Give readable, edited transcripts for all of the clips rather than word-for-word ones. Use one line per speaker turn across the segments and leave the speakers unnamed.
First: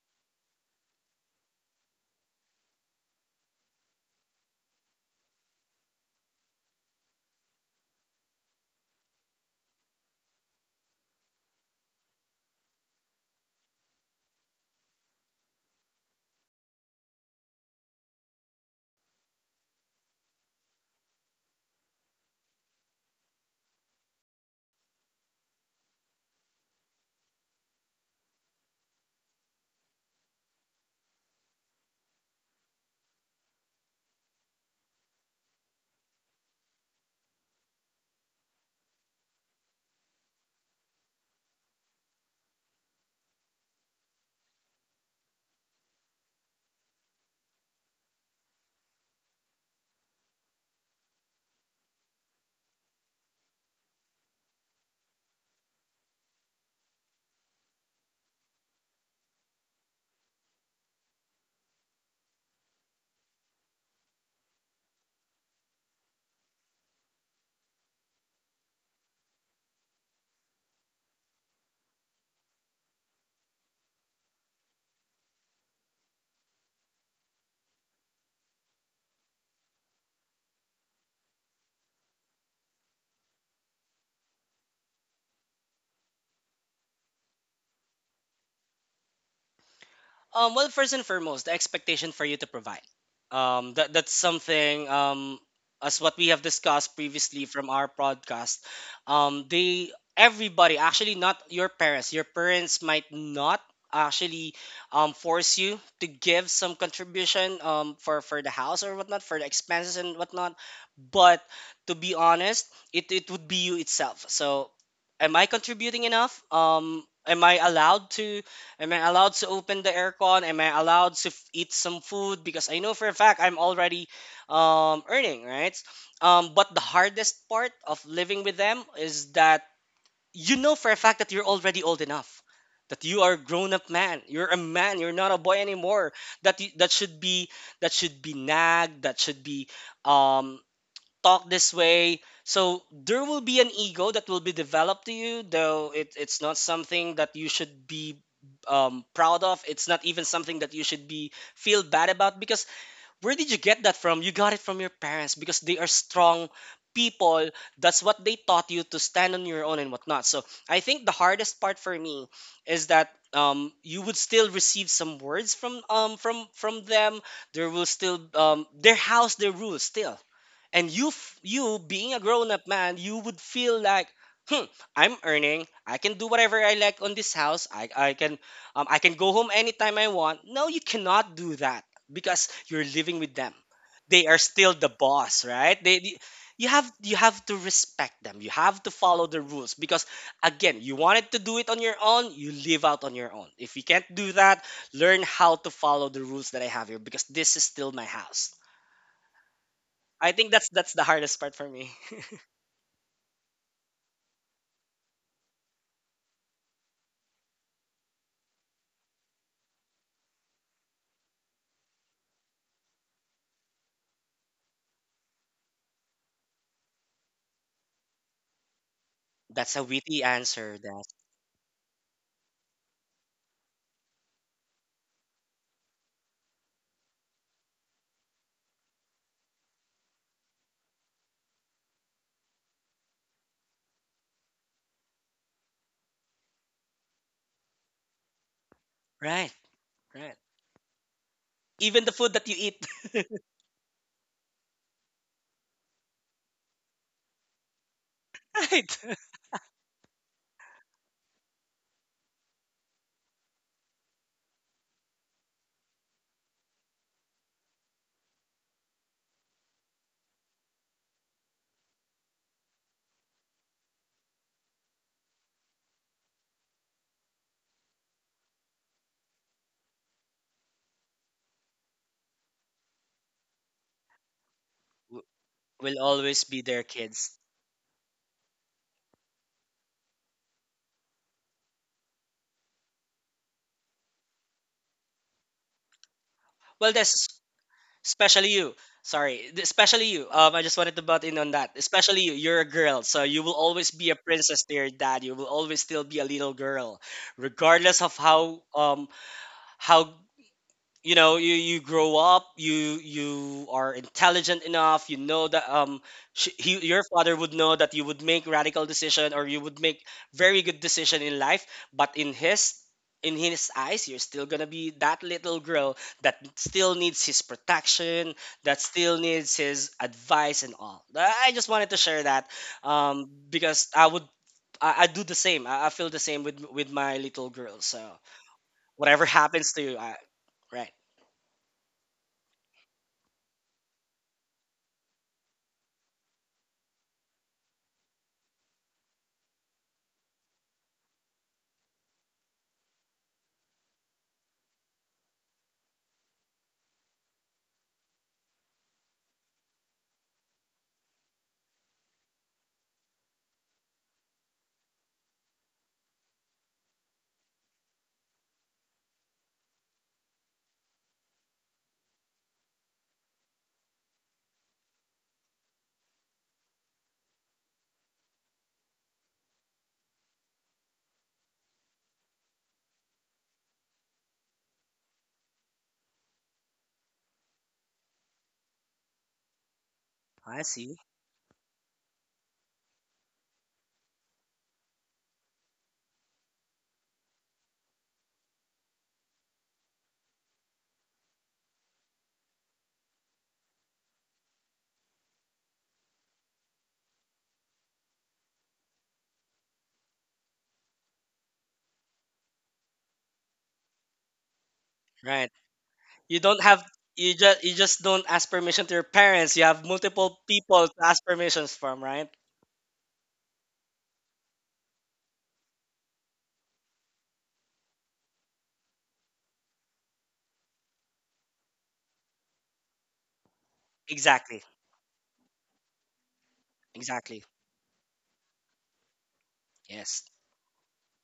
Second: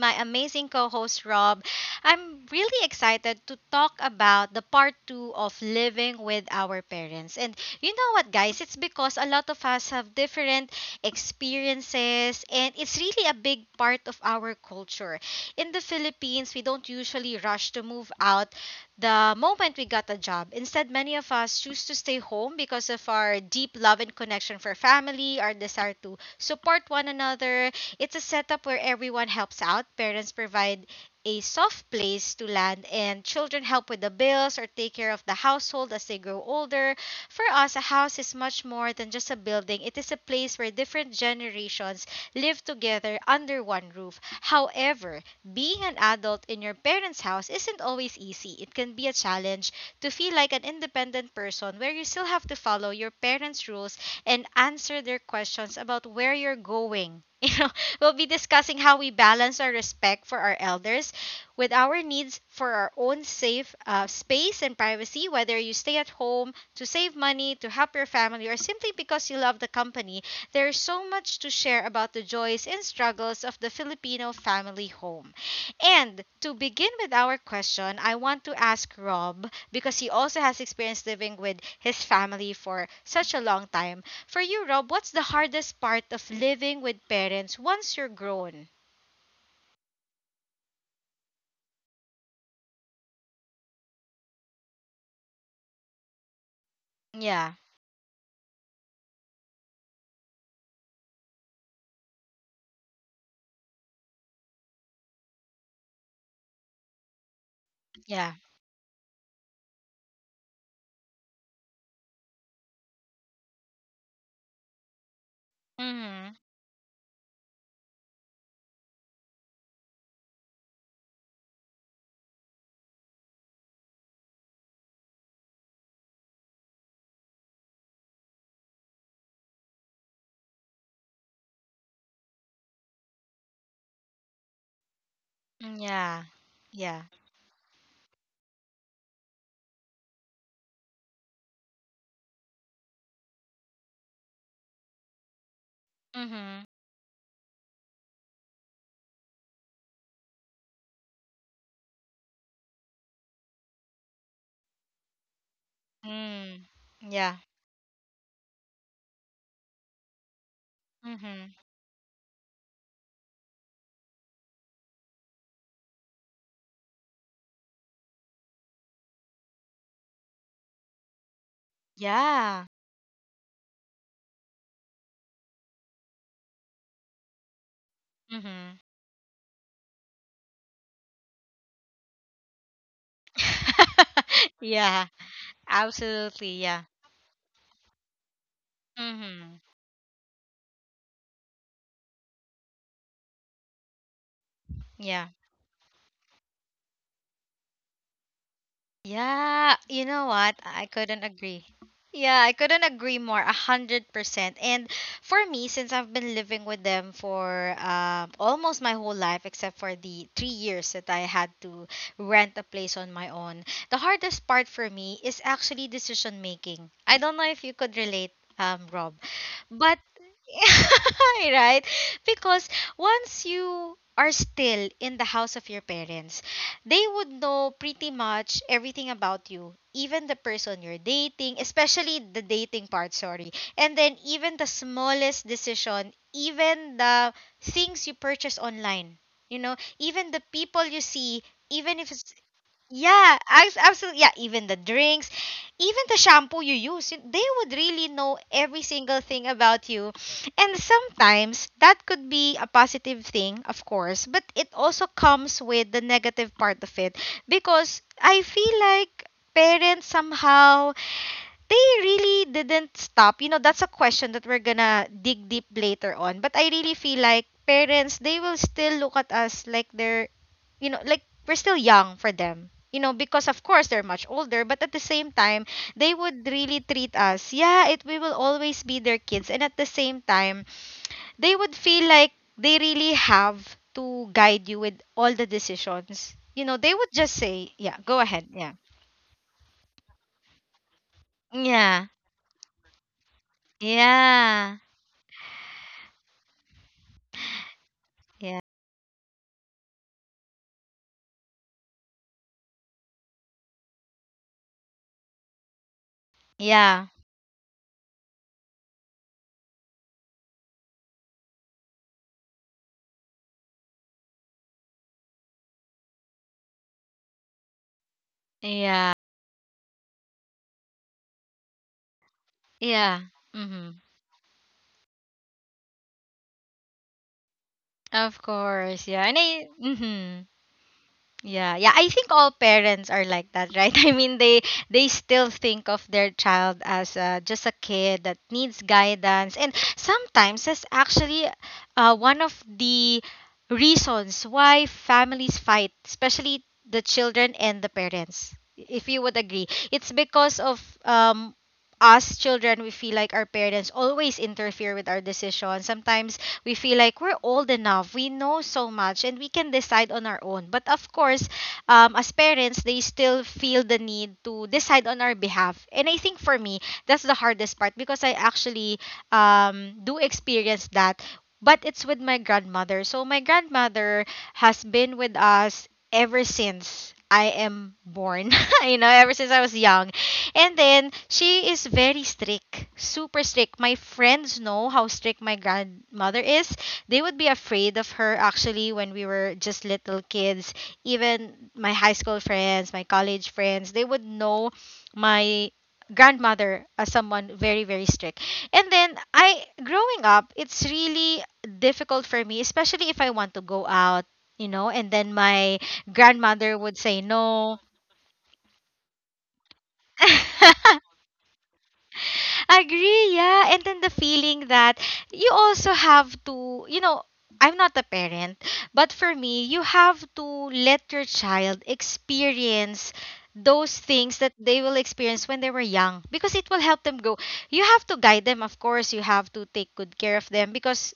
my amazing co host, Rob. I'm really excited to talk about the part two of living with our parents. And you know what, guys? It's because a lot of us have different experiences, and it's really a big part of our culture. In the Philippines, we don't usually rush to move out the moment we got a job. Instead, many of us choose to stay home because of our deep love and connection for family, our desire to support one another. It's a setup where everyone helps out. Parents provide a soft place to land, and children help with the bills or take care of the household as they grow older. For us, a house is much more than just a building, it is a place where different generations live together under one roof. However, being an adult in your parents' house isn't always easy. It can be a challenge to feel like an independent person where you still have to follow your parents' rules and answer their questions about where you're going. You know, we'll be discussing how we balance our respect for our elders with our needs for our own safe space and privacy, whether you stay at home to save money, to help your family, or simply because you love the company. There's so much to share about the joys and struggles of the Filipino family home. And to begin with our question, I want to ask Rob, because he also has experience living with his family for such a long time. For you, Rob, what's the hardest part of living with parents once you're grown?
Well, first and foremost, the expectation for you to provide. That's something. As what we have discussed previously
Yeah,
from our podcast, they everybody actually, not your parents. Your parents might not actually force you to give some contribution for
yeah.
for the house or whatnot, for the expenses and whatnot. But to be honest, it would be you itself. So, am I contributing
Mm-hmm.
enough? Am I allowed to? Am I allowed to open the aircon? Am I allowed to eat some food? Because I know for a fact I'm already earning, right? But the hardest part of living with them is that you know for a fact that you're already old enough, that you are a grown-up man. You're a man. You're not a boy anymore.
Yeah,
That you, that
yeah.
should be that should be nagged. That should be um, talk this way. So there will be an ego that will be developed to you, though it's not
Mm-hmm.
something that you should be proud of. It's not even something that you should be feel bad about, because where did you get that from? You got it from your parents, because they are strong
Mm. Yeah.
people. That's what they taught you, to stand on your own and whatnot. So I think the
Mm-hmm.
hardest part for me is that you would still receive some words from from them. There will still, their house, their rules still, and you, you being a grown-up
Yeah.
man, you would feel like, hmm, I'm earning, I can do whatever I like on this house. i, I can
Mm-hmm.
um, i can go home anytime I want. No, you cannot do that because you're living with them. They are still the
yeah,
boss, right?
absolutely.
You have
Yeah.
you have to respect them, you have to follow the
Mm-hmm.
rules. Because again, you wanted to do it on your own, you live out on your own. If you can't do that, learn
Yeah.
how to follow the rules that I have here, because this is still my house.
Yeah, you know
I think
what?
that's
I
that's the
couldn't
hardest part
agree.
for me.
Yeah, I couldn't agree more, 100%. And for me, since I've been living with them for almost my whole life, except for the 3 years that I had to rent a place on my own, the hardest part for me is actually decision making. I don't know if you could relate, Rob,
That's a
but
witty answer. That
right? Because once you are still in the house of your parents, they would know pretty much everything about you, even the person you're dating, especially the dating part, sorry. And then even the smallest decision, even the things you purchase online,
Right,
you know, even
right.
the people you see, even
Even the
if
food
it's
that you eat.
yeah, abs- absolutely. Yeah, even the drinks, even the shampoo you use, they would really know every
Right.
single thing about you. And sometimes that could be a positive thing, of course, but it also comes with the negative part of it because I feel like parents somehow they really didn't stop. You know, that's a question that we're gonna dig deep later on. But I really feel like parents, they will still look at us like they're, you know, like we're still young for them. You know, because of course they're much older, but at the
w-
same time,
will
they
always
would
be their
really treat
kids.
us. Yeah, it we will always be their kids, and at the same time, they would feel like they really have to guide you with all the decisions. You know,
Well,
they would
that's
just say, "Yeah, go
especially
ahead."
you.
Yeah,
Sorry, especially you. I just wanted to butt in on that.
yeah,
Especially you. You're a girl, so you will always be a princess to
yeah.
your dad. You will always still be a little girl, regardless of how you know, you grow up, you are intelligent enough, you know that, your
Yeah.
father would know that you would make radical decision, or you would make very good decision in life. But in his eyes, you're still gonna be that little girl that still needs his protection, that still
Yeah.
needs his advice and all. I just wanted to share that,
Yeah.
because
Mhm.
I do the same. I feel the same with my little girl. So
Of course.
whatever
Yeah. And I
happens to you,
mhm.
right.
Yeah. Yeah, I think all parents are like that, right? I mean, they still think of their child as just a kid that needs guidance. And sometimes that's actually one of the reasons why families fight, especially the children and the parents. If you would agree, it's because of us children we feel like our parents always interfere with our decisions. Sometimes we feel like we're old enough we know so much and we can decide on our own, but of course as parents they still feel the need to decide on our behalf. And I think for me that's the hardest part because I actually do experience that, but it's with my grandmother. So my grandmother has been with us ever since I am born. You know, ever since I was young.
I
And
see.
then she is very strict, super strict. My friends know how strict my grandmother is. They would be afraid of her actually when we were just little kids. Even my high school friends, my college friends, they would know my grandmother as someone very very strict. And then I growing up, it's really difficult for me, especially if I want to go out, you know, and then
Right.
my
You don't have
grandmother would say
you just you
no.
just don't ask permission to your parents. You have multiple people to ask permissions from, right?
Agree, yeah. And then the feeling that you also have to, you know, I'm not a parent, but for me, you have to let your child experience those things that
Exactly.
they will experience when they were young because it will help them grow.
Exactly.
You have to guide them, of course. You have to take
Yes.
good care of them because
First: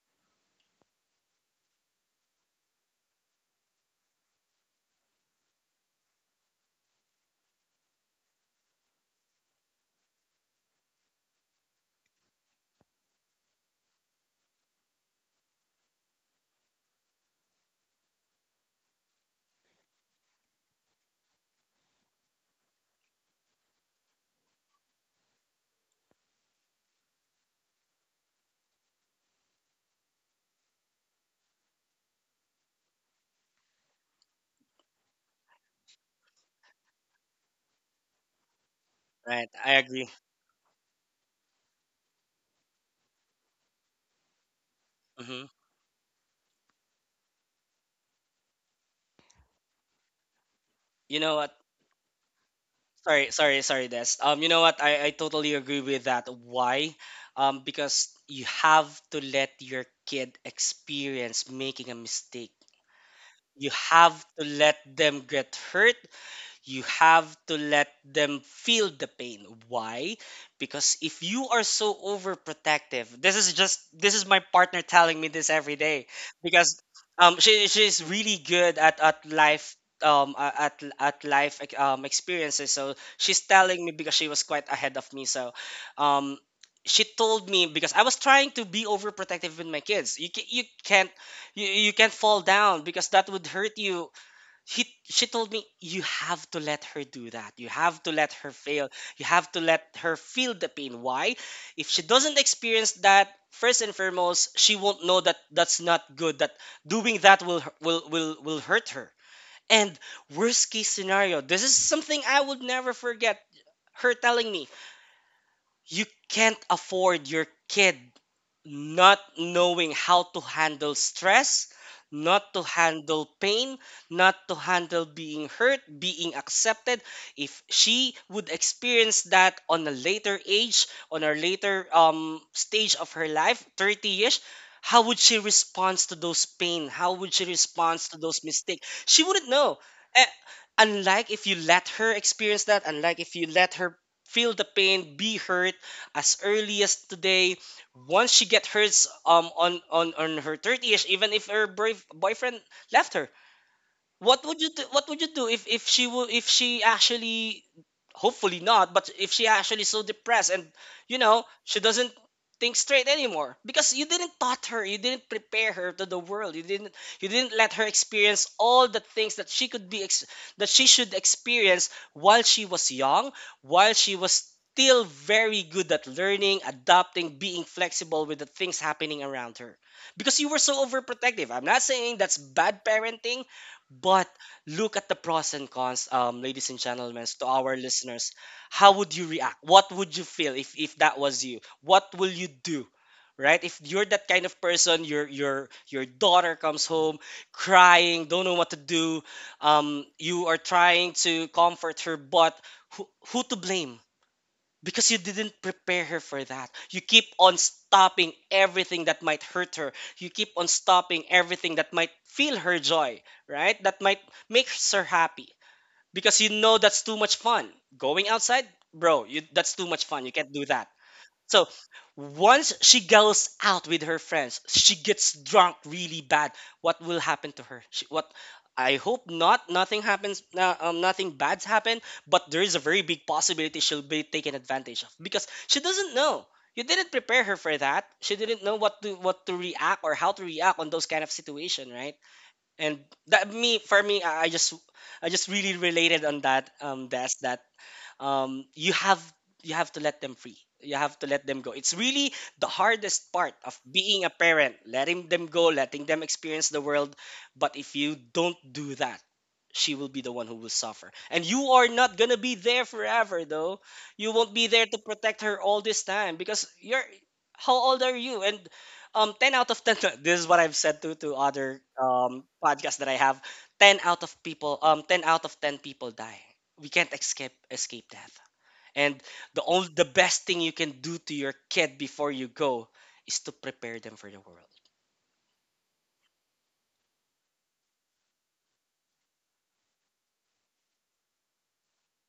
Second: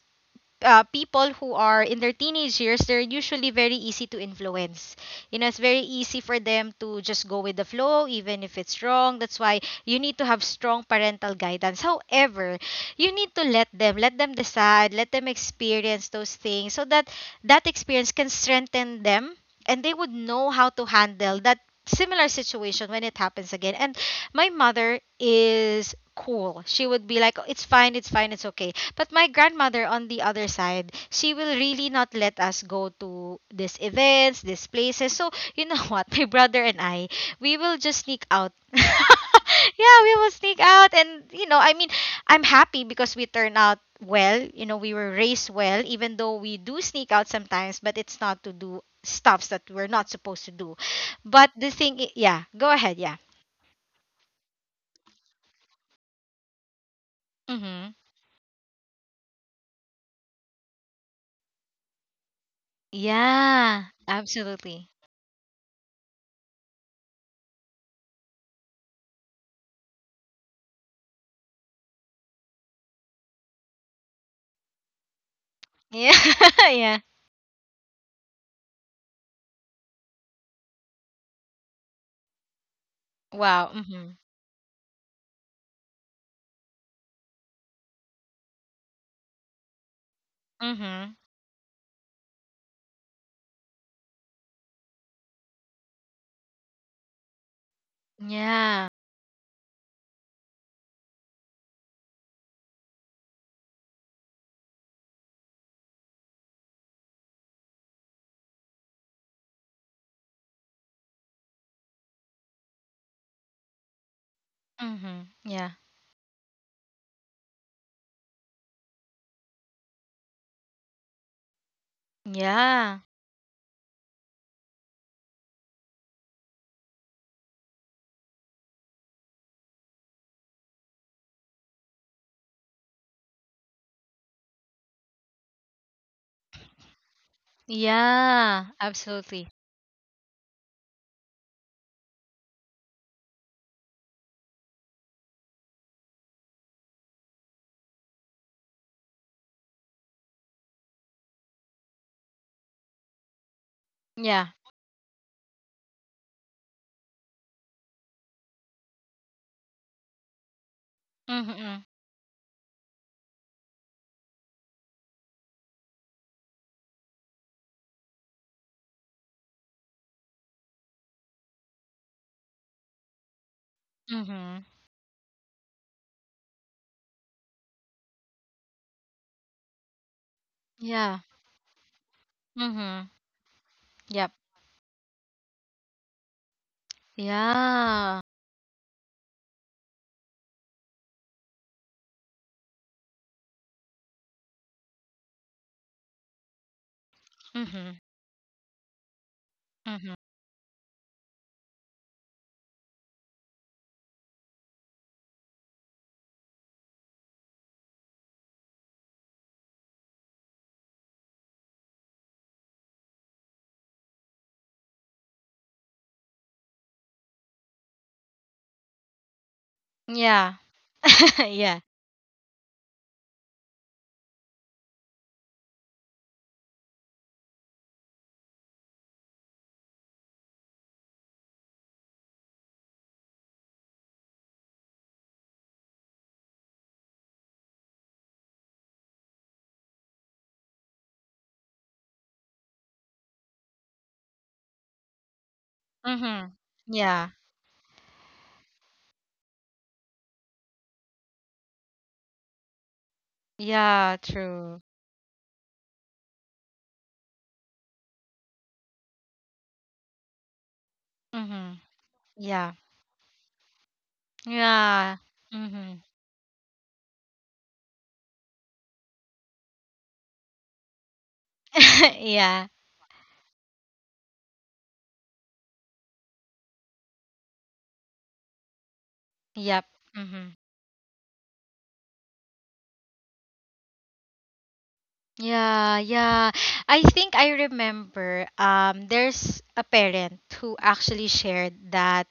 people who are in their teenage years, they're usually very easy to influence. You know, it's very easy for them to just go with the flow, even if it's wrong. That's why you need to have strong parental guidance. However, you need to let them decide, let them experience those things so that that experience can strengthen them and they would know how to handle that similar situation when it happens again. And my mother is cool. She would be like, "Oh, it's fine, it's fine, it's okay," but my grandmother on the other side, she will really not let us go to these events, these places. So, you know what? My brother and I, we will just sneak out.
Right. I agree.
Yeah, we will sneak out. And, you know, I mean, I'm happy because we turn out well. You know, we were
hmm
raised well, even though we do sneak out sometimes, but it's not to do stuffs that we're not supposed to do.
You know what?
But the thing, I- Yeah, go ahead. Yeah.
Sorry, sorry, sorry, Des. You know what? I totally agree with that. Why?
Mm-hmm.
Because you have to let your kid experience making a mistake. You
Yeah,
have to let
absolutely.
them get hurt. You have to let them feel the pain. Why? Because if you are so overprotective... this is my partner telling me this every day,
Yeah.
because
yeah.
she's really good at life, a- at life, like, experiences. So she's
Wow.
telling me, because
Mm-hmm.
she was quite ahead of me. So um she told me, because I was trying to be overprotective with my kids. You ca- you can't
Mhm.
you, you can't fall down because that would hurt you. She told me you have to let her do that. You have to let her
Yeah.
fail. You have to let her feel the pain. Why? If she doesn't experience that, first and foremost, she won't know that that's not good. That doing that will hu- will hurt her. And worst case scenario, this is something I would never forget. Her telling me,
Mhm. Yeah.
you can't afford your kid not knowing how to handle stress, not to
Yeah.
handle pain, not to handle being hurt, being accepted. If she would experience that on a later age, on a later stage of her life, 30-ish, how would she respond to those pain? How would she respond to those
Yeah.
mistakes? She wouldn't
Absolutely.
know. Eh, unlike if you let her experience that, unlike if you let her feel the pain, be hurt as early as today, once she get hers on her thirties, even if her brave boyfriend left her, what
Yeah.
would you do? What would you do if she actually, hopefully not, but if she actually so depressed, and you know she
Mhm.
doesn't think straight anymore, because you didn't taught her, you didn't prepare her to the world, you didn't let her experience all the things that she could be that she should experience while she was young, while she was
Mhm.
still very good at learning, adapting, being flexible with the things happening around her, because you were so
Yeah.
overprotective. I'm not saying that's bad
Mhm.
parenting. But
Yep.
look at the pros and cons, ladies and gentlemen, to our
Yeah.
listeners. How would you react? What would you feel if that was you? What will you do? Right? If you're that kind of person, your daughter comes home
Mhm.
crying, don't know what to do.
Mhm.
You are trying to comfort her, but who, who to blame? Because you didn't prepare her for that. You keep on stopping everything that might hurt her. You keep on stopping everything that might feel her joy, right? That might make her happy. Because you know that's too much fun. Going outside, bro, that's too much fun. You can't
Yeah.
do that. So
yeah.
once she goes out with her friends, she gets drunk really bad. What will happen to her? What? I hope not. Nothing happens. No, nothing bad's happened. But there is a very big possibility she'll be taken advantage of, because she doesn't know. You didn't prepare her for that. She didn't know what to react or how to react on those kind of situation, right? And that me for me, I just really related on
Mhm.
that,
Yeah.
desk um, you have you have to let them free. You have to let them go. It's really the hardest part of
Yeah.
being a parent,
True.
letting them go, letting them experience the world. But if you don't do that, she will be the one who will suffer. And
Mhm.
you are not gonna be
Yeah.
there forever, though. You won't be there to
Yeah.
protect her all
Mhm.
this time, because you're... How old are you? And ten out of ten. This is what I've said to other
yeah.
podcasts that I have. Ten out of people. Ten out of ten people die, we can't escape death. And
Yep.
the best
Mhm.
thing you can do to your kid before you go is to prepare them for the world.
Yeah, yeah. I think I remember there's a parent who actually shared that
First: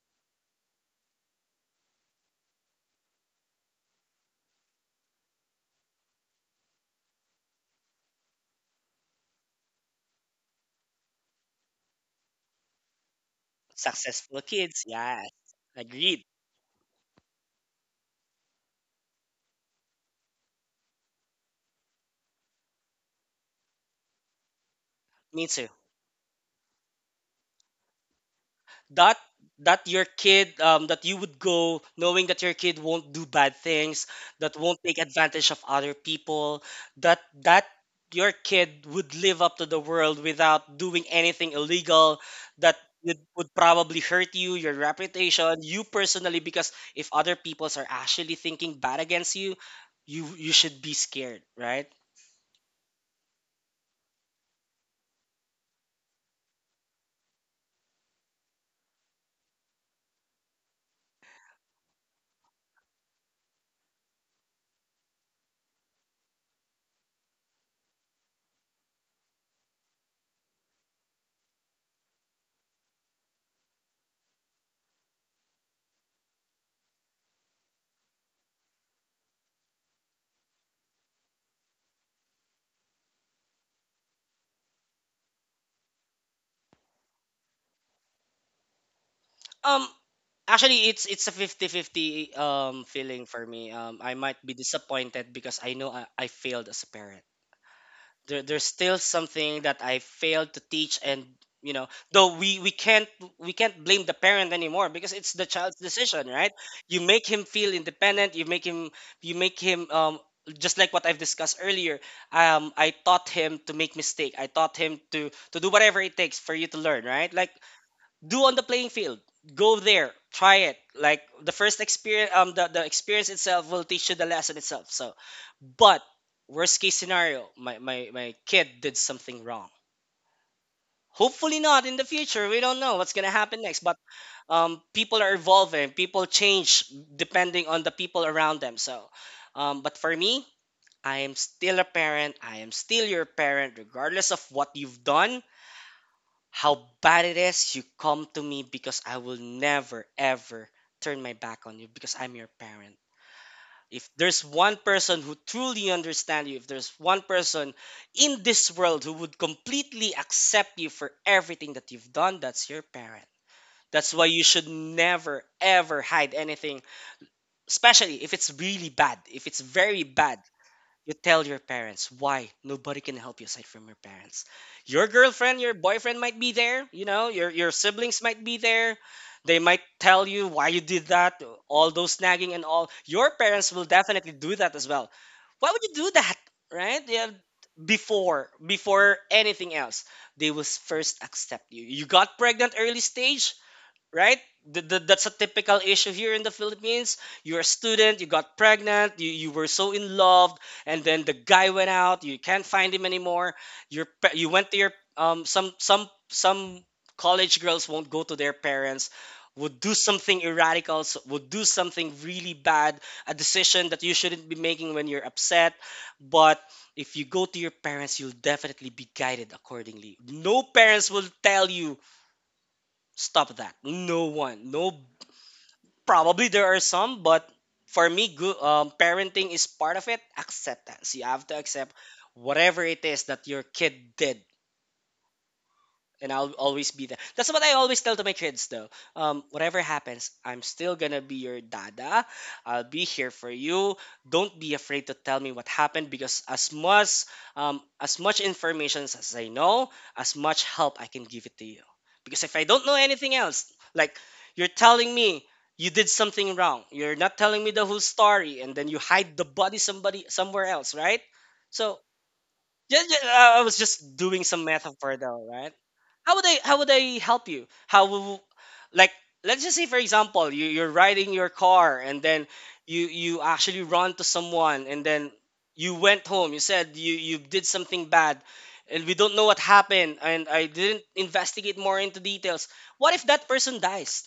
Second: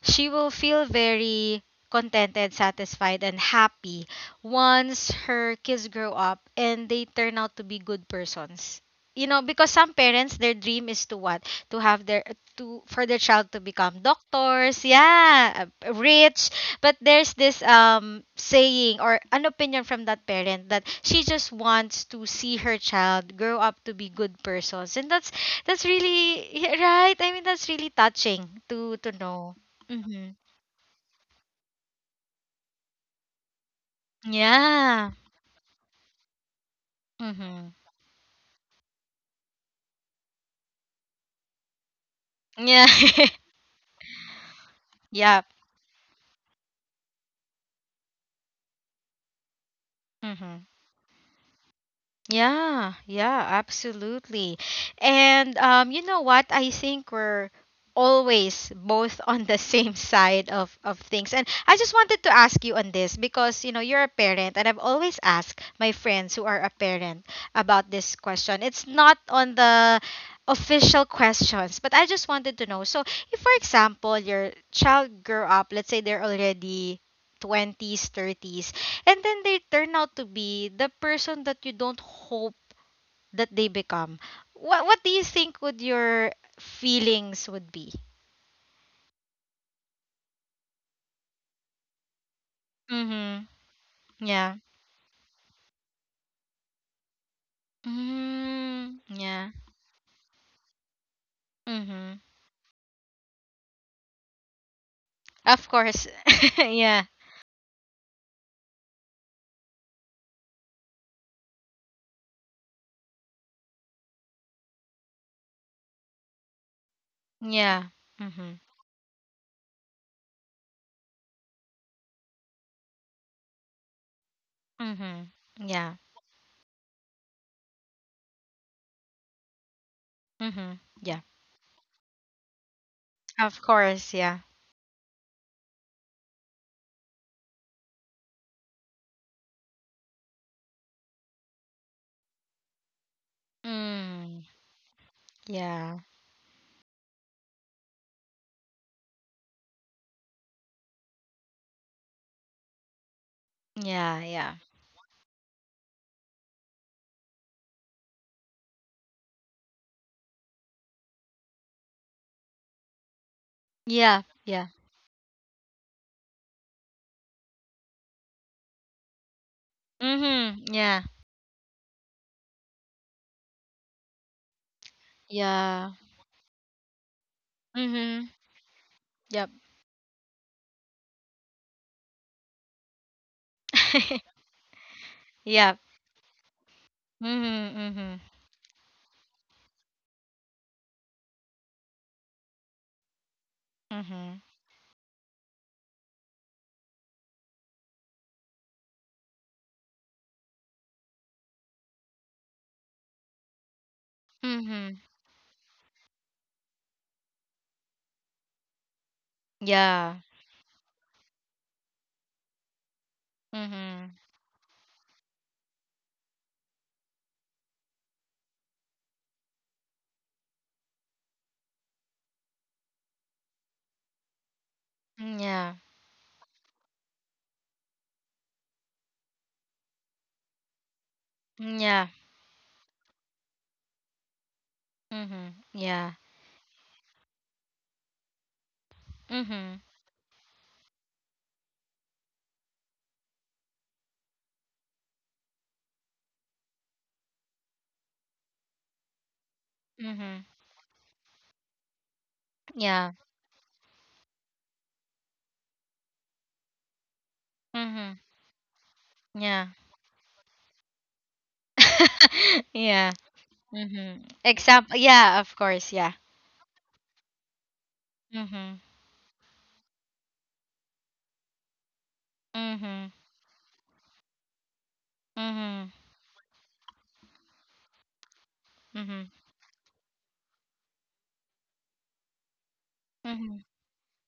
she will feel very contented, satisfied, and happy once her kids grow up and they turn out to be good persons. You know, because some parents, their dream is to what? To have their, to, for their child to become
Successful kids,
doctors,
yes,
yeah,
agreed.
rich. But there's this saying or an opinion from that parent that she just wants to see her child grow up to be good persons. And
Me too.
that's really, right? I mean, that's really touching to
that
know.
that your
Mhm.
kid, that you would go knowing that your kid won't do bad things, that won't take
Yeah.
advantage of other people, that
Mhm.
your kid would live up to the world without doing anything illegal, that
Yeah.
would probably hurt you, your
yeah.
reputation, you personally, because if other peoples are actually thinking bad against you, you
Mhm.
should be scared, right?
Yeah, yeah, absolutely. And you know what? I think we're always both on the same side of things. And I just wanted to ask you on this because, you know, you're a parent, and I've always asked my friends who are a parent about this question. It's not on the official questions, but I just wanted to know. So, if, for example, your child grew up, let's say they're already 20s, 30s, and then they turn out to be the person that you don't hope that they become. What do you think would your feelings would be?
um Actually, it's a fifty-fifty feeling for
Mhm.
me. I might be
Yeah.
disappointed, because I know I failed as a parent. There's still
Mm, yeah.
something that I failed to teach, and you know,
Mhm.
though we can't blame the parent anymore, because it's the
Of
child's
course.
decision, right? You
yeah.
make him feel independent. You make him, just like what I've discussed earlier. I taught him to make mistake. I taught him to do whatever it takes for you to learn, right? Like
Yeah.
do on
Mhm.
the playing field, go there, try it. Like the first experience, the experience itself will teach you the lesson itself, so
Mhm. Yeah.
but worst case scenario, my kid did something wrong,
Mhm. Yeah.
hopefully not in the future. We don't know what's gonna happen
Of
next, but
course, yeah.
people are evolving, people change depending on the people around them. So but for me, I am still a parent, I am still your parent regardless of
Mm.
what you've done.
Yeah.
How bad it is, you come to me because I will never, ever turn my back on you because I'm your parent. If
Yeah,
there's
yeah.
one person who truly understands you, if there's one person in this world who would completely accept you for everything that you've done, that's your parent. That's
Yeah,
why you should
yeah.
never, ever hide anything, especially if it's really bad, if it's very bad.
Mhm. Yeah.
You tell your parents. Why? Nobody can help you aside from your parents. Your girlfriend, your
Yeah.
boyfriend might be there, your siblings
Mhm.
might be there.
Yep.
They might tell you why you did that, all those nagging and all. Your parents will definitely do that as well. Why
yep.
would you do that? Right? Yeah,
Mhm. Mhm.
before anything else, they will first accept you. You got pregnant early stage, right?
Mhm.
That's a typical issue here in the Philippines. You're a student, you got pregnant, you were so in love, and then the guy went out. You can't find him anymore. You went to your
Mhm.
some college girls won't go to their parents. Would do
Yeah.
something irradical, would do something really bad, a decision that you
Mhm.
shouldn't be making when you're upset. But if you go to your parents, you'll definitely be guided accordingly. No parents will tell you stop that. No one. No,
Mm, yeah.
probably there are some, but for me, good parenting is part of it. Acceptance. You have to
Mm,
accept
yeah.
whatever it is that your kid did,
Mhm. Yeah.
and I'll always be there. That's what I always tell to my kids though.
Mhm.
Whatever happens, I'm still gonna be your dada. I'll be here for you. Don't be afraid to tell me what happened because as much information as I know, as
Mhm.
much help I can give it to you. Because if I don't know
Yeah.
anything else, like you're telling me you did something wrong. You're not telling me the whole
Mhm.
story, and then you hide the
Yeah.
body somebody somewhere else, right? So yeah,
Yeah.
yeah, I was just
Mhm.
doing some
Example.
metaphor
Yeah.
though,
Of
right?
course. Yeah.
How would I help you? How will,
Mhm.
like, let's just say for example, you, you're riding your car, and then
Mhm.
you actually run to someone, and then
Mhm.
you went home. You said you did something bad, and we
Mhm.
don't know what happened, and I didn't investigate more into details. What if that
Mhm.
person dies?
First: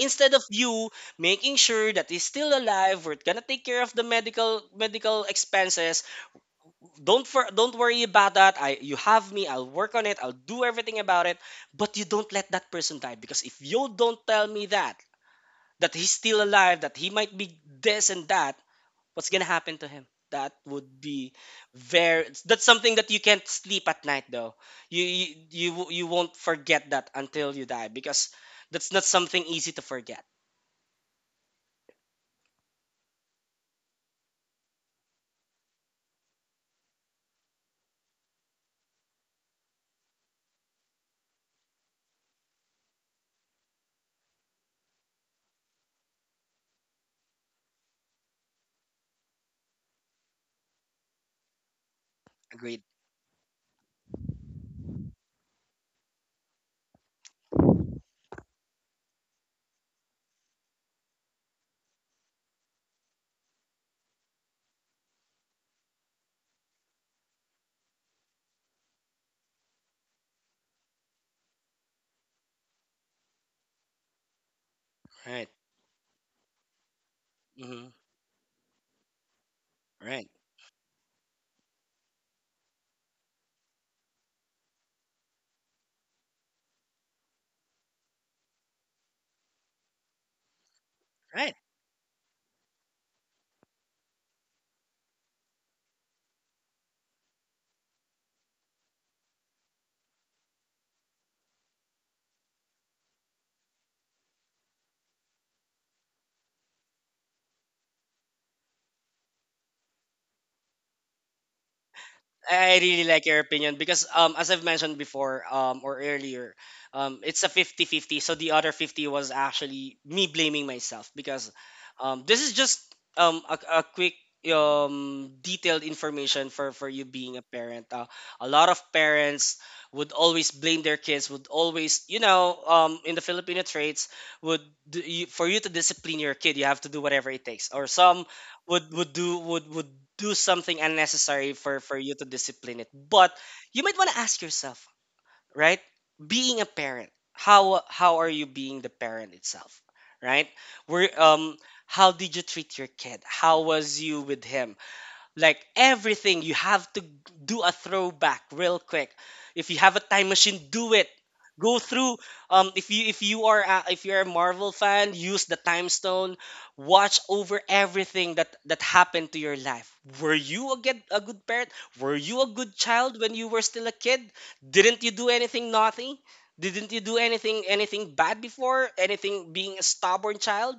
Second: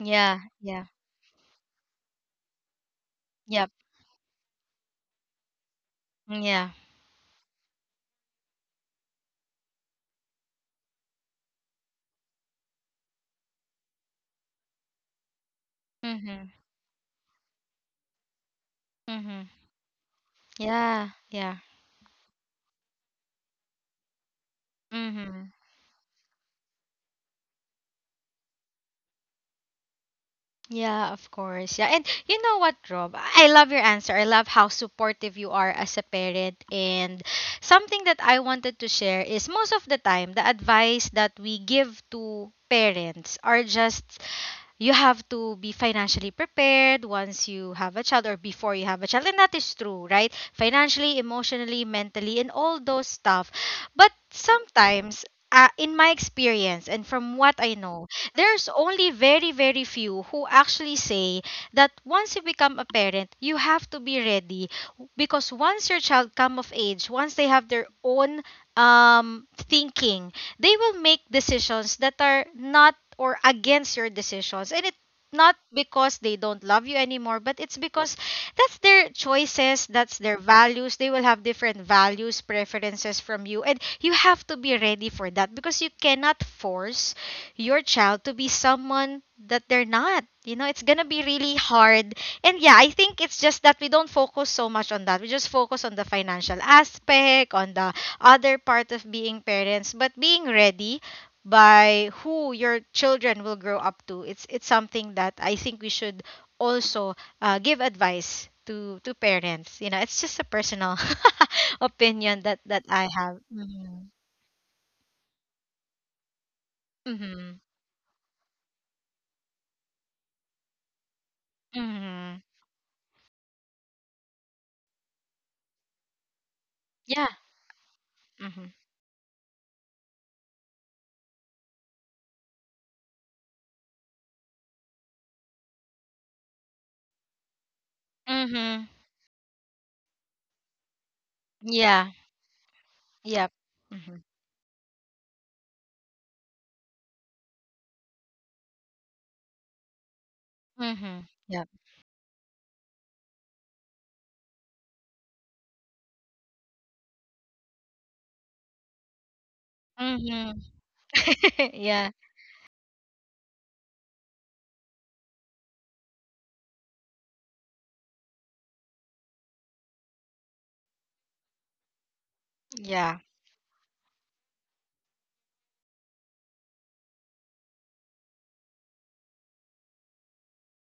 Instead of
Yeah.
you making sure that he's still alive, we're gonna take
Yep.
care of the medical expenses.
Mm, yeah.
Don't worry about that. I You have me. I'll work on it. I'll do everything about it. But you don't let that person die, because if you don't tell me that he's still
Mhm.
alive, that he might be this and that, what's gonna
Mhm.
happen to him? That would
Yeah.
be
Yeah.
very. That's something that you can't sleep at night though.
Mhm.
You won't forget that until you die because that's not something easy to forget.
Yeah, of course. Yeah. And you know what, Rob? I love your answer. I love how supportive you are as a parent. And something that I wanted to share is most of the time, the advice that we give to parents are just you have to be financially prepared once you have a child or before you have a child, and that is true, right? Financially, emotionally, mentally, and all
Agreed.
those stuff. But sometimes, in my experience and from what I know, there's only very few who actually say that once you become a parent you have to be ready, because once your child come of age, once they have their own thinking, they will make decisions that are not or against your decisions. And it,
Right.
not because they don't love you anymore, but it's
Mm-hmm.
because that's their choices, that's
Right.
their values. They will have different values, preferences from you, and you have to be ready for that, because you cannot force your child to be someone that they're not, you know, it's gonna be really
Right.
hard. And yeah, I think it's just that we don't focus so much on that. We just focus on the financial aspect, on the other part of being parents, but being ready by who your children will grow up to. It's something that I think we should also give advice to parents. You know, it's just a personal opinion that
I
that
really
I
like
have.
your opinion
Hmm.
because as I've mentioned before or earlier, it's a
Hmm.
50-50. So the other 50 was actually me blaming myself because
Hmm.
this is just a quick detailed information for you
Yeah.
being a parent. A
Hmm.
lot of parents would always blame their kids, would always in the Filipino traits would for you to discipline your kid, you have to do whatever it takes, or some
Hmm.
would do would do something unnecessary for
Yeah.
you to discipline it. But
Yep.
you might want
Hmm.
to ask yourself, right? Being a parent, how are you being the parent itself, right? Where
Hmm. Yep.
how did you treat your kid? How was you with him? Like everything. You have to do a throwback real quick. If you have a time
Hmm.
machine, do it. Go
Yeah.
through, if you, if you're a Marvel fan, use the time stone, watch over everything that happened to your life. Were you a a good parent? Were you a good
Yeah.
child when you were still a kid? Didn't you do anything naughty? Didn't you do anything bad before? Anything? Being a stubborn child,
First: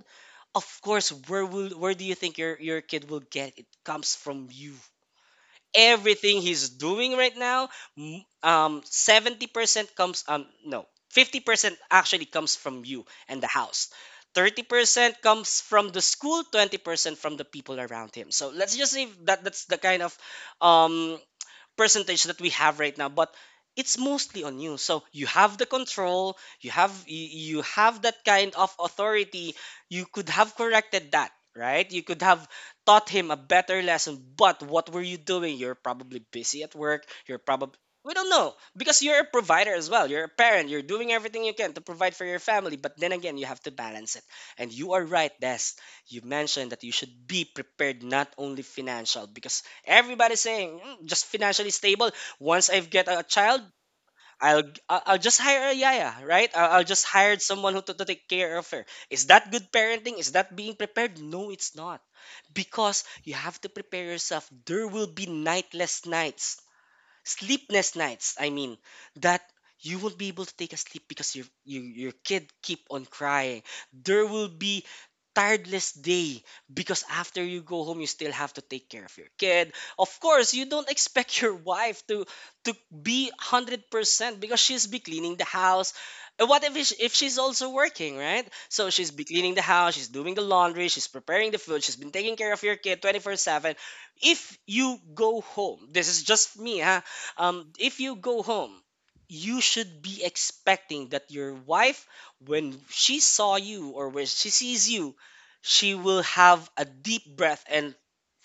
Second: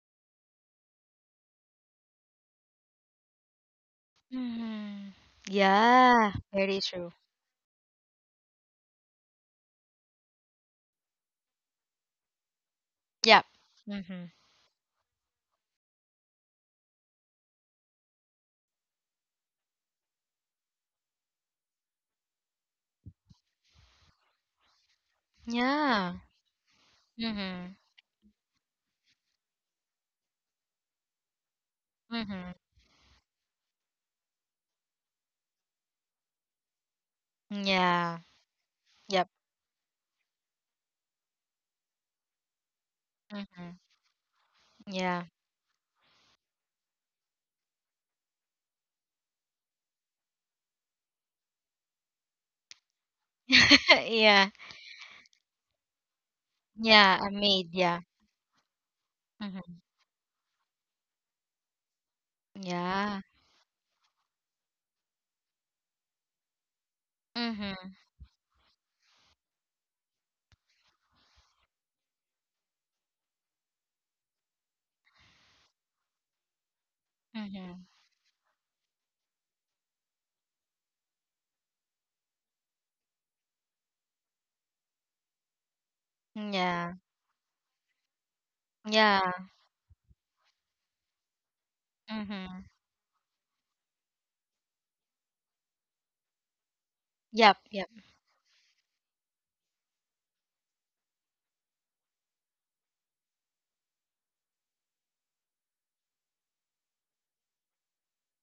of course. Where do you think your kid will get it? Comes from you?
Hmm. Yeah.
Everything he's
Very true.
doing right now, 70% comes no, 50% actually comes from you and
Yep.
the house.
Hmm.
30% comes from the school, 20% from the people around him. So let's just say that that's the kind of um percentage that we have right now. But it's mostly on you, so you have the
Yeah.
control, you have you
Mhm.
have that kind of authority. You could have corrected that, right? You could have
Mhm.
taught him a better lesson. But what were you doing? You're probably busy at work, you're probably, we
Yeah.
don't know, because you're a
Yep.
provider as well. You're a parent, you're doing everything you can to provide for your family, but then again, you have to
Mhm.
balance it. And you are
Yeah.
right, Des. You mentioned that you should be prepared, not only financial, because everybody's saying, "Mm, just financially stable. Once I get a child,
Yeah.
I'll just hire a yaya, right? I'll just
Yeah. A
hire
maid.
someone who to
Yeah.
take care of her." Is that good
Mhm.
parenting? Is that being prepared? No, it's not. Because
Yeah.
you have to prepare yourself. There will be nightless nights,
Mhm.
sleepless nights I mean, that you won't be able to take a sleep because your kid keep on crying. There will be tireless day, because after you go
Mhm.
home, you still have to take care of your kid. Of course, you don't expect your wife to be 100%, because she's be cleaning the house. And what if,
Yeah.
if she's also working, right? So she's be
Yeah.
cleaning the house, she's doing the laundry, she's preparing the food, she's been taking care of
Mhm.
your kid 24/7. If you go home, this is just me, huh?
Yep.
Um,
Yep.
if you go home, you should be expecting that your wife, when she saw you, or when she sees you, she will have a deep breath and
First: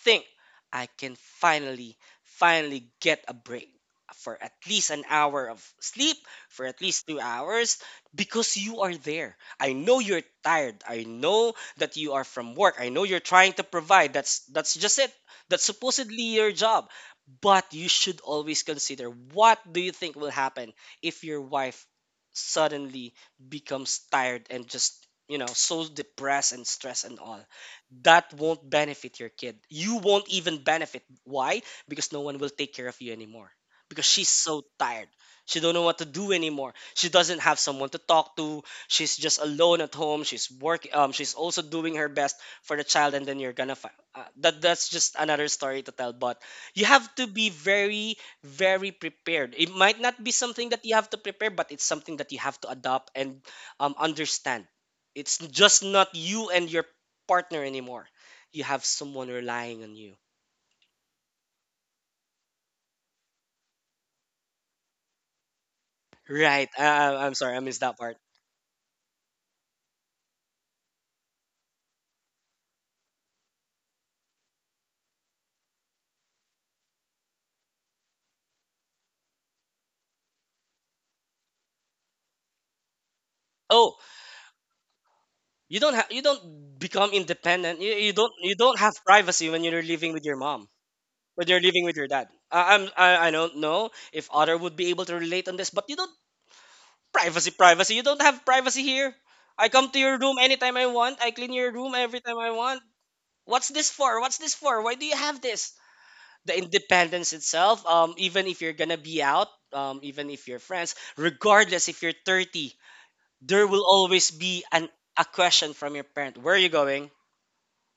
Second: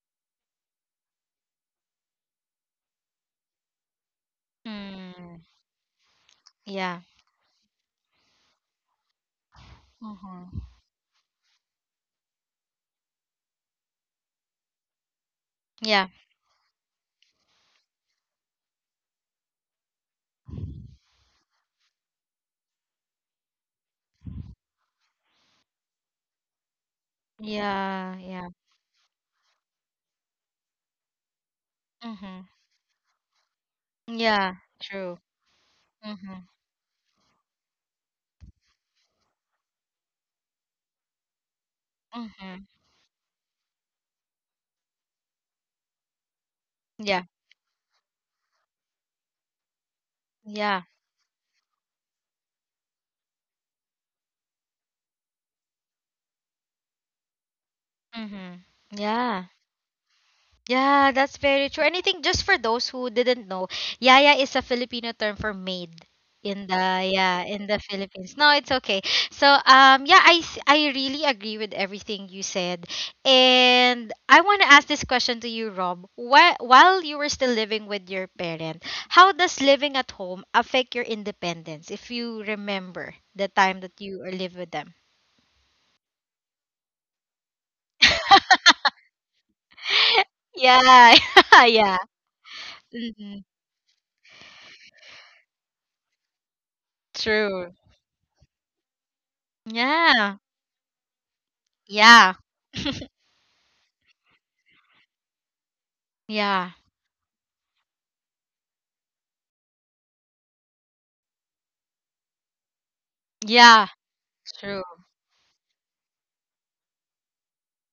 think, I can finally, finally get a break, for at least an
Mm.
hour of sleep, for at
Yeah.
least 2 hours, because you are there. I know you're
Mhm.
tired. I know that you are from work. I know you're trying to provide. That's just it. That's
Yeah.
supposedly your job. But you should always consider, what do you think will happen if your wife suddenly becomes tired and just, you know, so depressed and stressed and all.
Yeah.
That
Yeah.
won't benefit your kid. You won't even benefit. Why? Because no one
Mhm.
will take care of you anymore. Because she's
Yeah.
so tired.
True.
She don't know what to do
Mhm.
anymore. She doesn't have someone to talk to. She's just alone at home. She's working. She's also doing her best
Mhm.
for the child, and then you're gonna. That's just another story to tell. But you have
Yeah.
to be very prepared. It might not be something that
Yeah.
you have to prepare, but it's something that you have to adopt and understand. It's just not you and your partner anymore. You
Mhm.
have someone
Yeah.
relying on you,
Yeah, that's very true. And I think, just for those who didn't know, yaya is a Filipino term for maid
right?
in the,
I'm
yeah,
sorry, I
in
missed
the
that part.
Philippines. No, it's okay. So yeah, I really agree with everything you said, and I want to ask this question to you, Rob. While you were still living with your parent, how does living at home affect your independence? If you remember the time
Oh,
that you are live with them.
you don't have, you don't become independent. You don't, you don't have privacy when you're living with your mom,
Yeah,
when you're living with
yeah.
your dad. I
Mhm.
don't know if other would be able to relate on this, but you don't. Privacy,
True.
privacy. You don't have privacy here. I come to your room
Yeah.
anytime I want. I clean your room every
Yeah.
time I want. What's this for? What's this for? Why do you have this? The
Yeah.
independence itself, even if you're gonna be out, even if you're friends, regardless if you're 30, there will
Yeah,
always be
true.
an, a question from your parent. Where are you going?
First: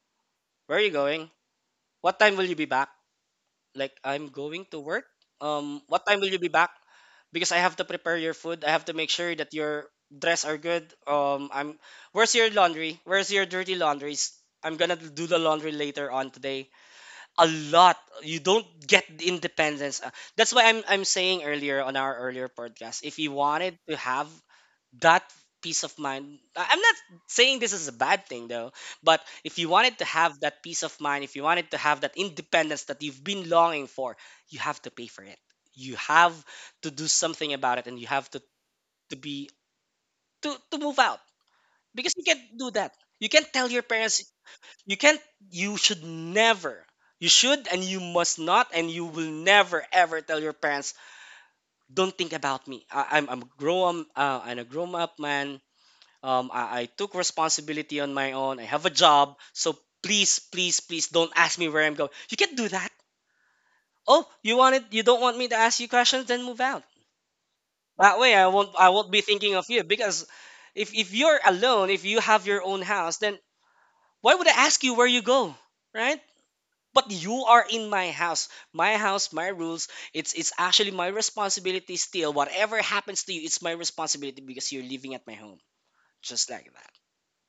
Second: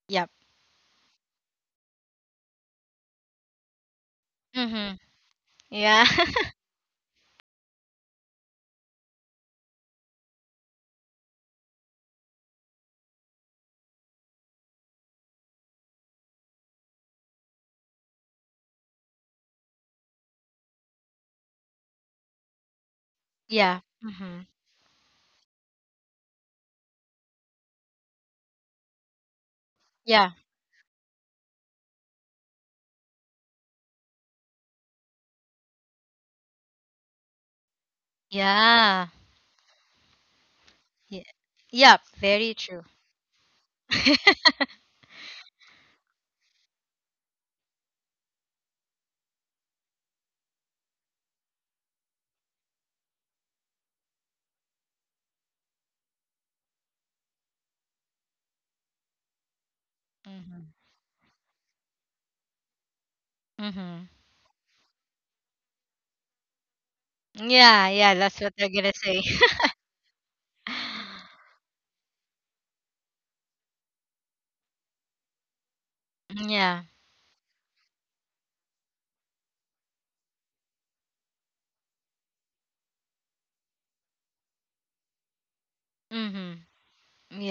Yep.
Where are you going? What time will you be back? Like I'm going to
Mm-hmm.
work.
Yeah.
What time will you be back? Because I have to prepare your food. I have to make sure that your dress are good. I'm. Where's your laundry? Where's your dirty laundries? I'm gonna do the laundry later on today. A lot. You don't get the independence. That's why I'm saying earlier on our earlier podcast. If you wanted
yeah.
to have
Mm-hmm.
that peace of mind, I'm not saying this is a bad thing, though, but if you wanted to
Yeah.
have that peace of mind, if you wanted to have that independence that you've been longing for, you have to pay for it. You have to do something about it, and you have
Yeah.
to be to move out,
Yeah. Yep.
because you can't
Very
do that.
true.
You can't tell your parents. You can't, you should never, you should and you must not, and you will never ever tell your parents, "Don't think about me. I'm grown. I'm a grown up man. I took responsibility on my own. I have a job. So please,
Mm-hmm.
please, please don't ask me where I'm going. You can't do that."
Mm-hmm.
Oh, you want it? You don't want me to ask you questions? Then move out.
Yeah. Yeah.
That way,
That's
I
what they're
won't. I
gonna
won't
say.
be thinking of you, because if you're alone, if you have your own house, then why would I ask you where you go, right?
yeah.
But you are in my house. My house, my rules. It's actually my responsibility still. Whatever happens to you, it's my responsibility because you're living at my home, just like
Mm-hmm.
that.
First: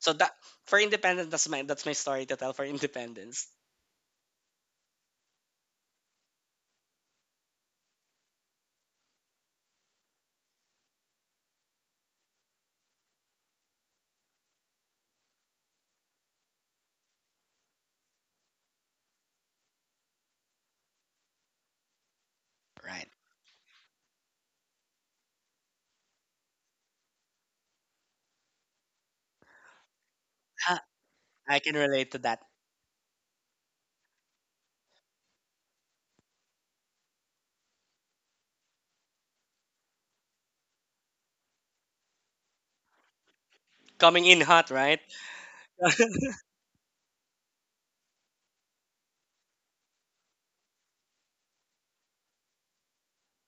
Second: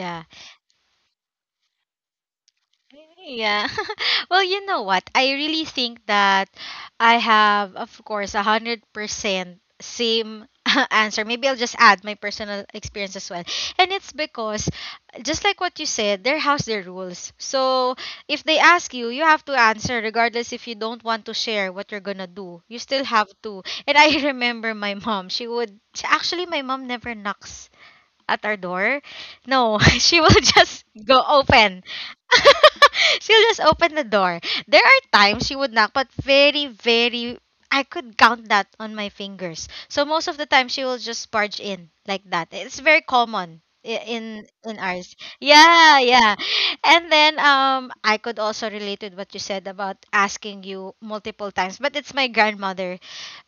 So that for independence, that's my story to tell for independence.
Yeah. Well, you know what? I really think that I have, of course, 100% same answer. Maybe I'll just add my personal experience as well. And it's because, just like what you said, their house, their rules. So if they ask you, you have to answer, regardless if you don't want to share what you're gonna do. You still
Right.
have to. And I remember my mom. She would. She, actually, my mom never knocks at our door. No, she will
Ah,
just go
I can
open.
relate to that.
She'll just open the door. There are times she would knock, but very, very, I could count that on my fingers. So most of the time, she will just barge in like that. It's very common i-
Coming in
in
hot,
in
right?
ours. Yeah, yeah. And then I could also relate with what you said about asking you multiple times, but it's my grandmother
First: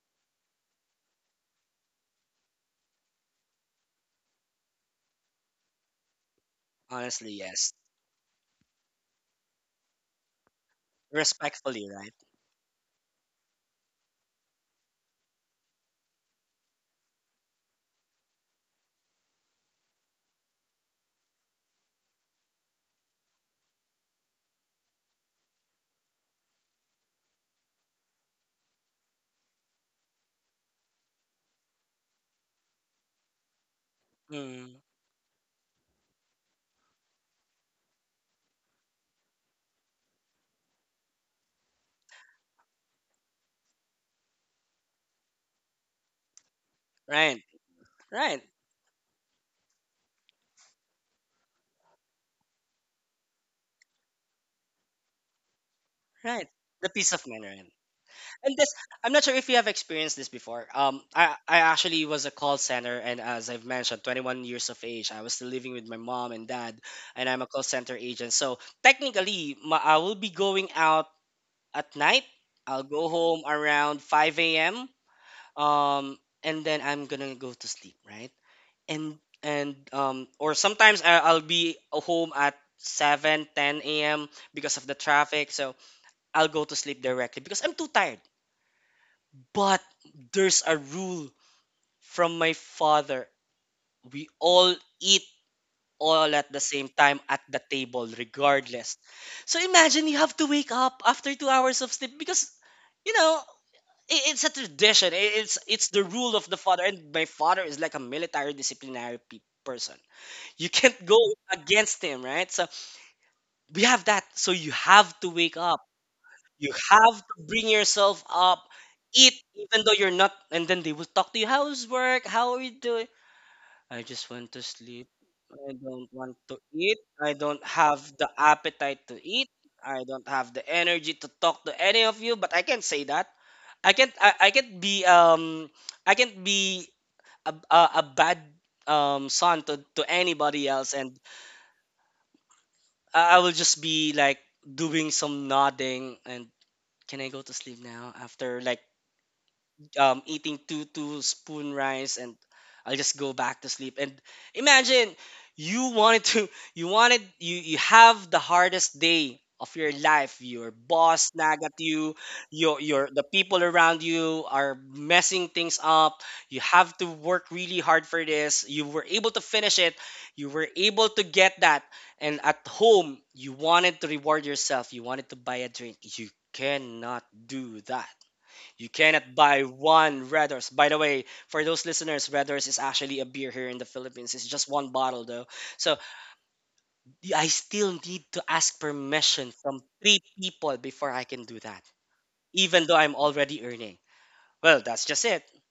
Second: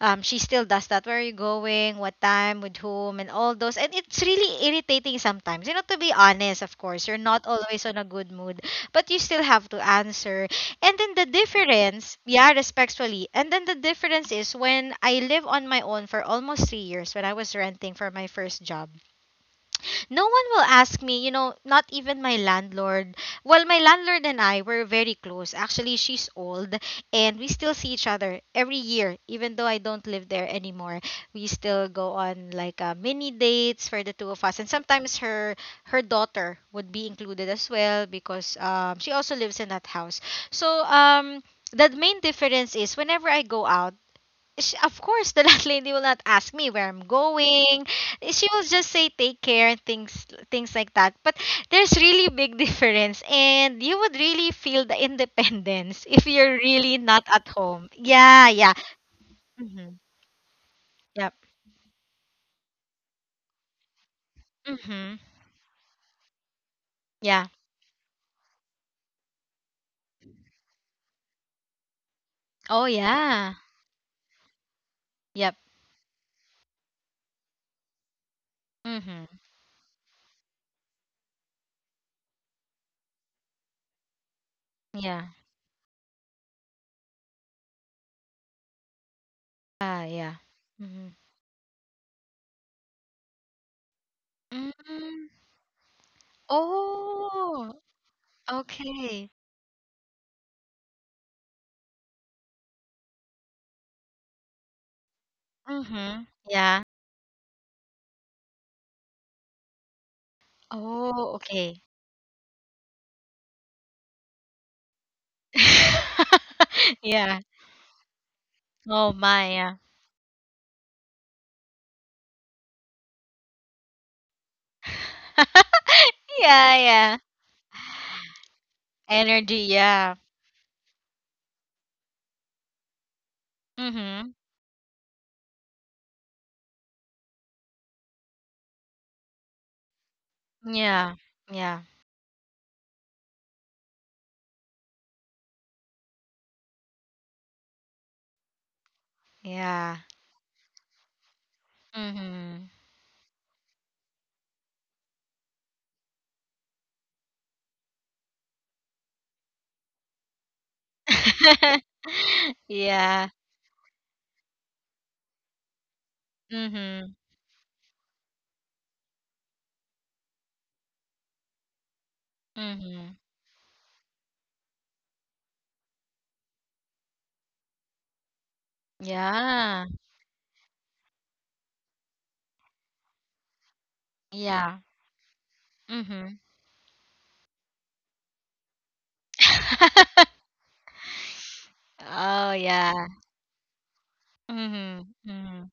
she still does that. Where are you going? What time? With whom? And all those. And it's really irritating sometimes. You know, to be honest, of course, you're
Honestly,
not
yes.
always on a good mood, but you still have to answer. And then the
Respectfully, right?
difference, yeah, respectfully. And then the difference is when I live on my own for almost 3 years when I was renting for my first job. No one will ask me, you know, not even my landlord. Well, my landlord and I were very close. Actually, she's old, and we still see each other every year, even though I don't live there anymore. We still go on like mini dates for the two of us. And
Mm,
sometimes her her daughter would be included as well because she also lives in that house. So, the main difference is, whenever I go out, she, of course, the landlady will not ask me where I'm
right,
going.
right,
She will just say take care, things like that. But there's really big difference, and you would really feel the independence if
right.
you're
The
really
peace
not
of mind,
at
right?
home. Yeah,
And this,
yeah.
I'm not sure if you have
Mm-hmm.
experienced this before. Um,
Yep.
I I actually was a call center, and as I've mentioned, 21 years of age,
Mm-hmm.
I was still living with my mom and dad, and I'm
Yeah.
a call center agent. So technically, I will be going out at night. I'll
Oh
go home
yeah.
around 5 a.m.
Yep.
um and then I'm gonna go to sleep, right? and
Mm-hmm.
and um or sometimes I'll be home at 7, 10 a.m because of the
Yeah.
traffic, so I'll go to sleep directly because I'm too tired. But
Ah yeah.
there's a
Mm-hmm.
rule from my father: we all eat
Mm.
all at the same time at the
Oh.
table, regardless.
Okay.
So imagine you have to wake up after 2 hours of sleep because, you know, it's a tradition. It's the
Mm-hmm.
rule of the
Yeah.
father, and my father is like a military disciplinary person. You can't go
Oh. Okay.
against him, right? So we have that. So you have to wake up. You have to
yeah.
bring yourself up.
Oh
Eat,
my, yeah.
even though you're not. And then they will talk to you. How's work? How are you doing? I just want to sleep. I don't want to
Yeah,
eat.
yeah.
I don't have the appetite to eat.
Energy,
I
yeah.
don't have the energy to talk to any of you. But I can say that I can't
Mm-hmm.
I, I can't be I can't be a bad son to anybody else,
Yeah.
and
Yeah.
I will just be like doing some nodding, and can I go to sleep now after like
Yeah.
eating two spoon rice, and
Mm-hmm.
I'll just go back to sleep. And imagine you wanted to you wanted you you have the hardest day of your life. Your boss nag at you, your the
Yeah.
people around you are messing things up. You have to
Mm-hmm.
work really hard for this. You were able to finish it. You were able to get that. And at
Mm-hmm.
home, you wanted to reward yourself. You wanted to buy a drink. You cannot do that. You cannot buy
Yeah.
one Red Horse. By the way, for those listeners, Red Horse is actually a beer here in the Philippines. It's just
Yeah.
one bottle though. So
Mm-hmm.
I still need to ask permission from three people before I can do that,
Oh
even
yeah.
though I'm already earning. Well,
Mm-hmm.
that's just it,
Mm-hmm.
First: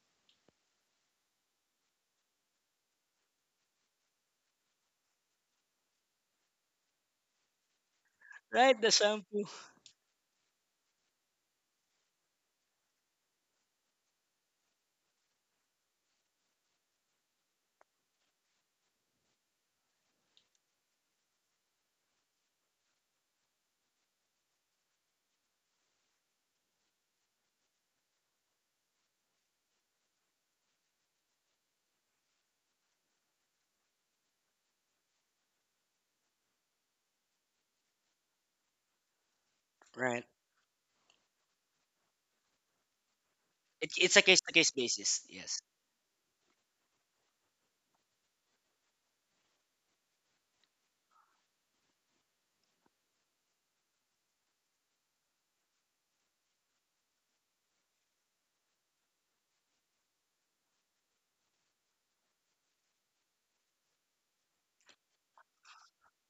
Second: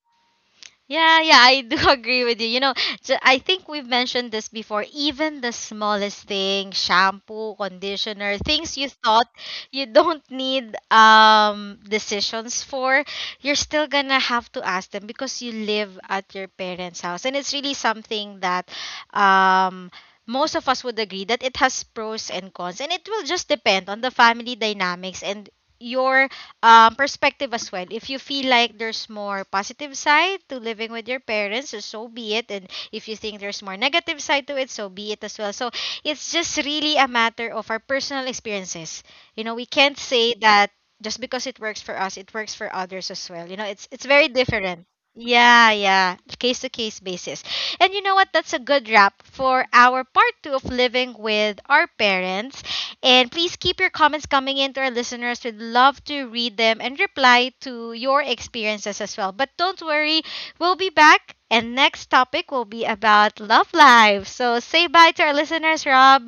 Yeah, yeah, I do agree with you. You know, I think we've mentioned this before. Even the smallest thing, shampoo, conditioner, things
right?
you
The
thought
shampoo,
you don't need decisions for, you're still gonna have to ask them because you live at your parents' house. And it's really something that um most of us would agree that it has pros and cons, and it will just depend on the family dynamics and your perspective as well. If you feel like there's more positive side to living with your parents, so so be it. And if you think there's more negative side to it, so be it as well. So it's just really a matter of our personal experiences. You know, we can't
right?
say that just because it works for us, it works for others as well. You know,
It,
it's
it's a
very
case to case
different.
basis. Yes.
Yeah, yeah, case to case basis. And you know what? That's a good wrap for our part two of living with our parents. And please keep your comments coming in to our listeners. We'd love to read them and reply to your experiences as well. But don't worry, we'll be back. And next topic will be about love life. So say bye to our listeners, Rob.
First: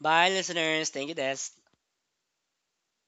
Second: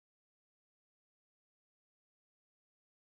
Bye, listeners. Thank you, Des.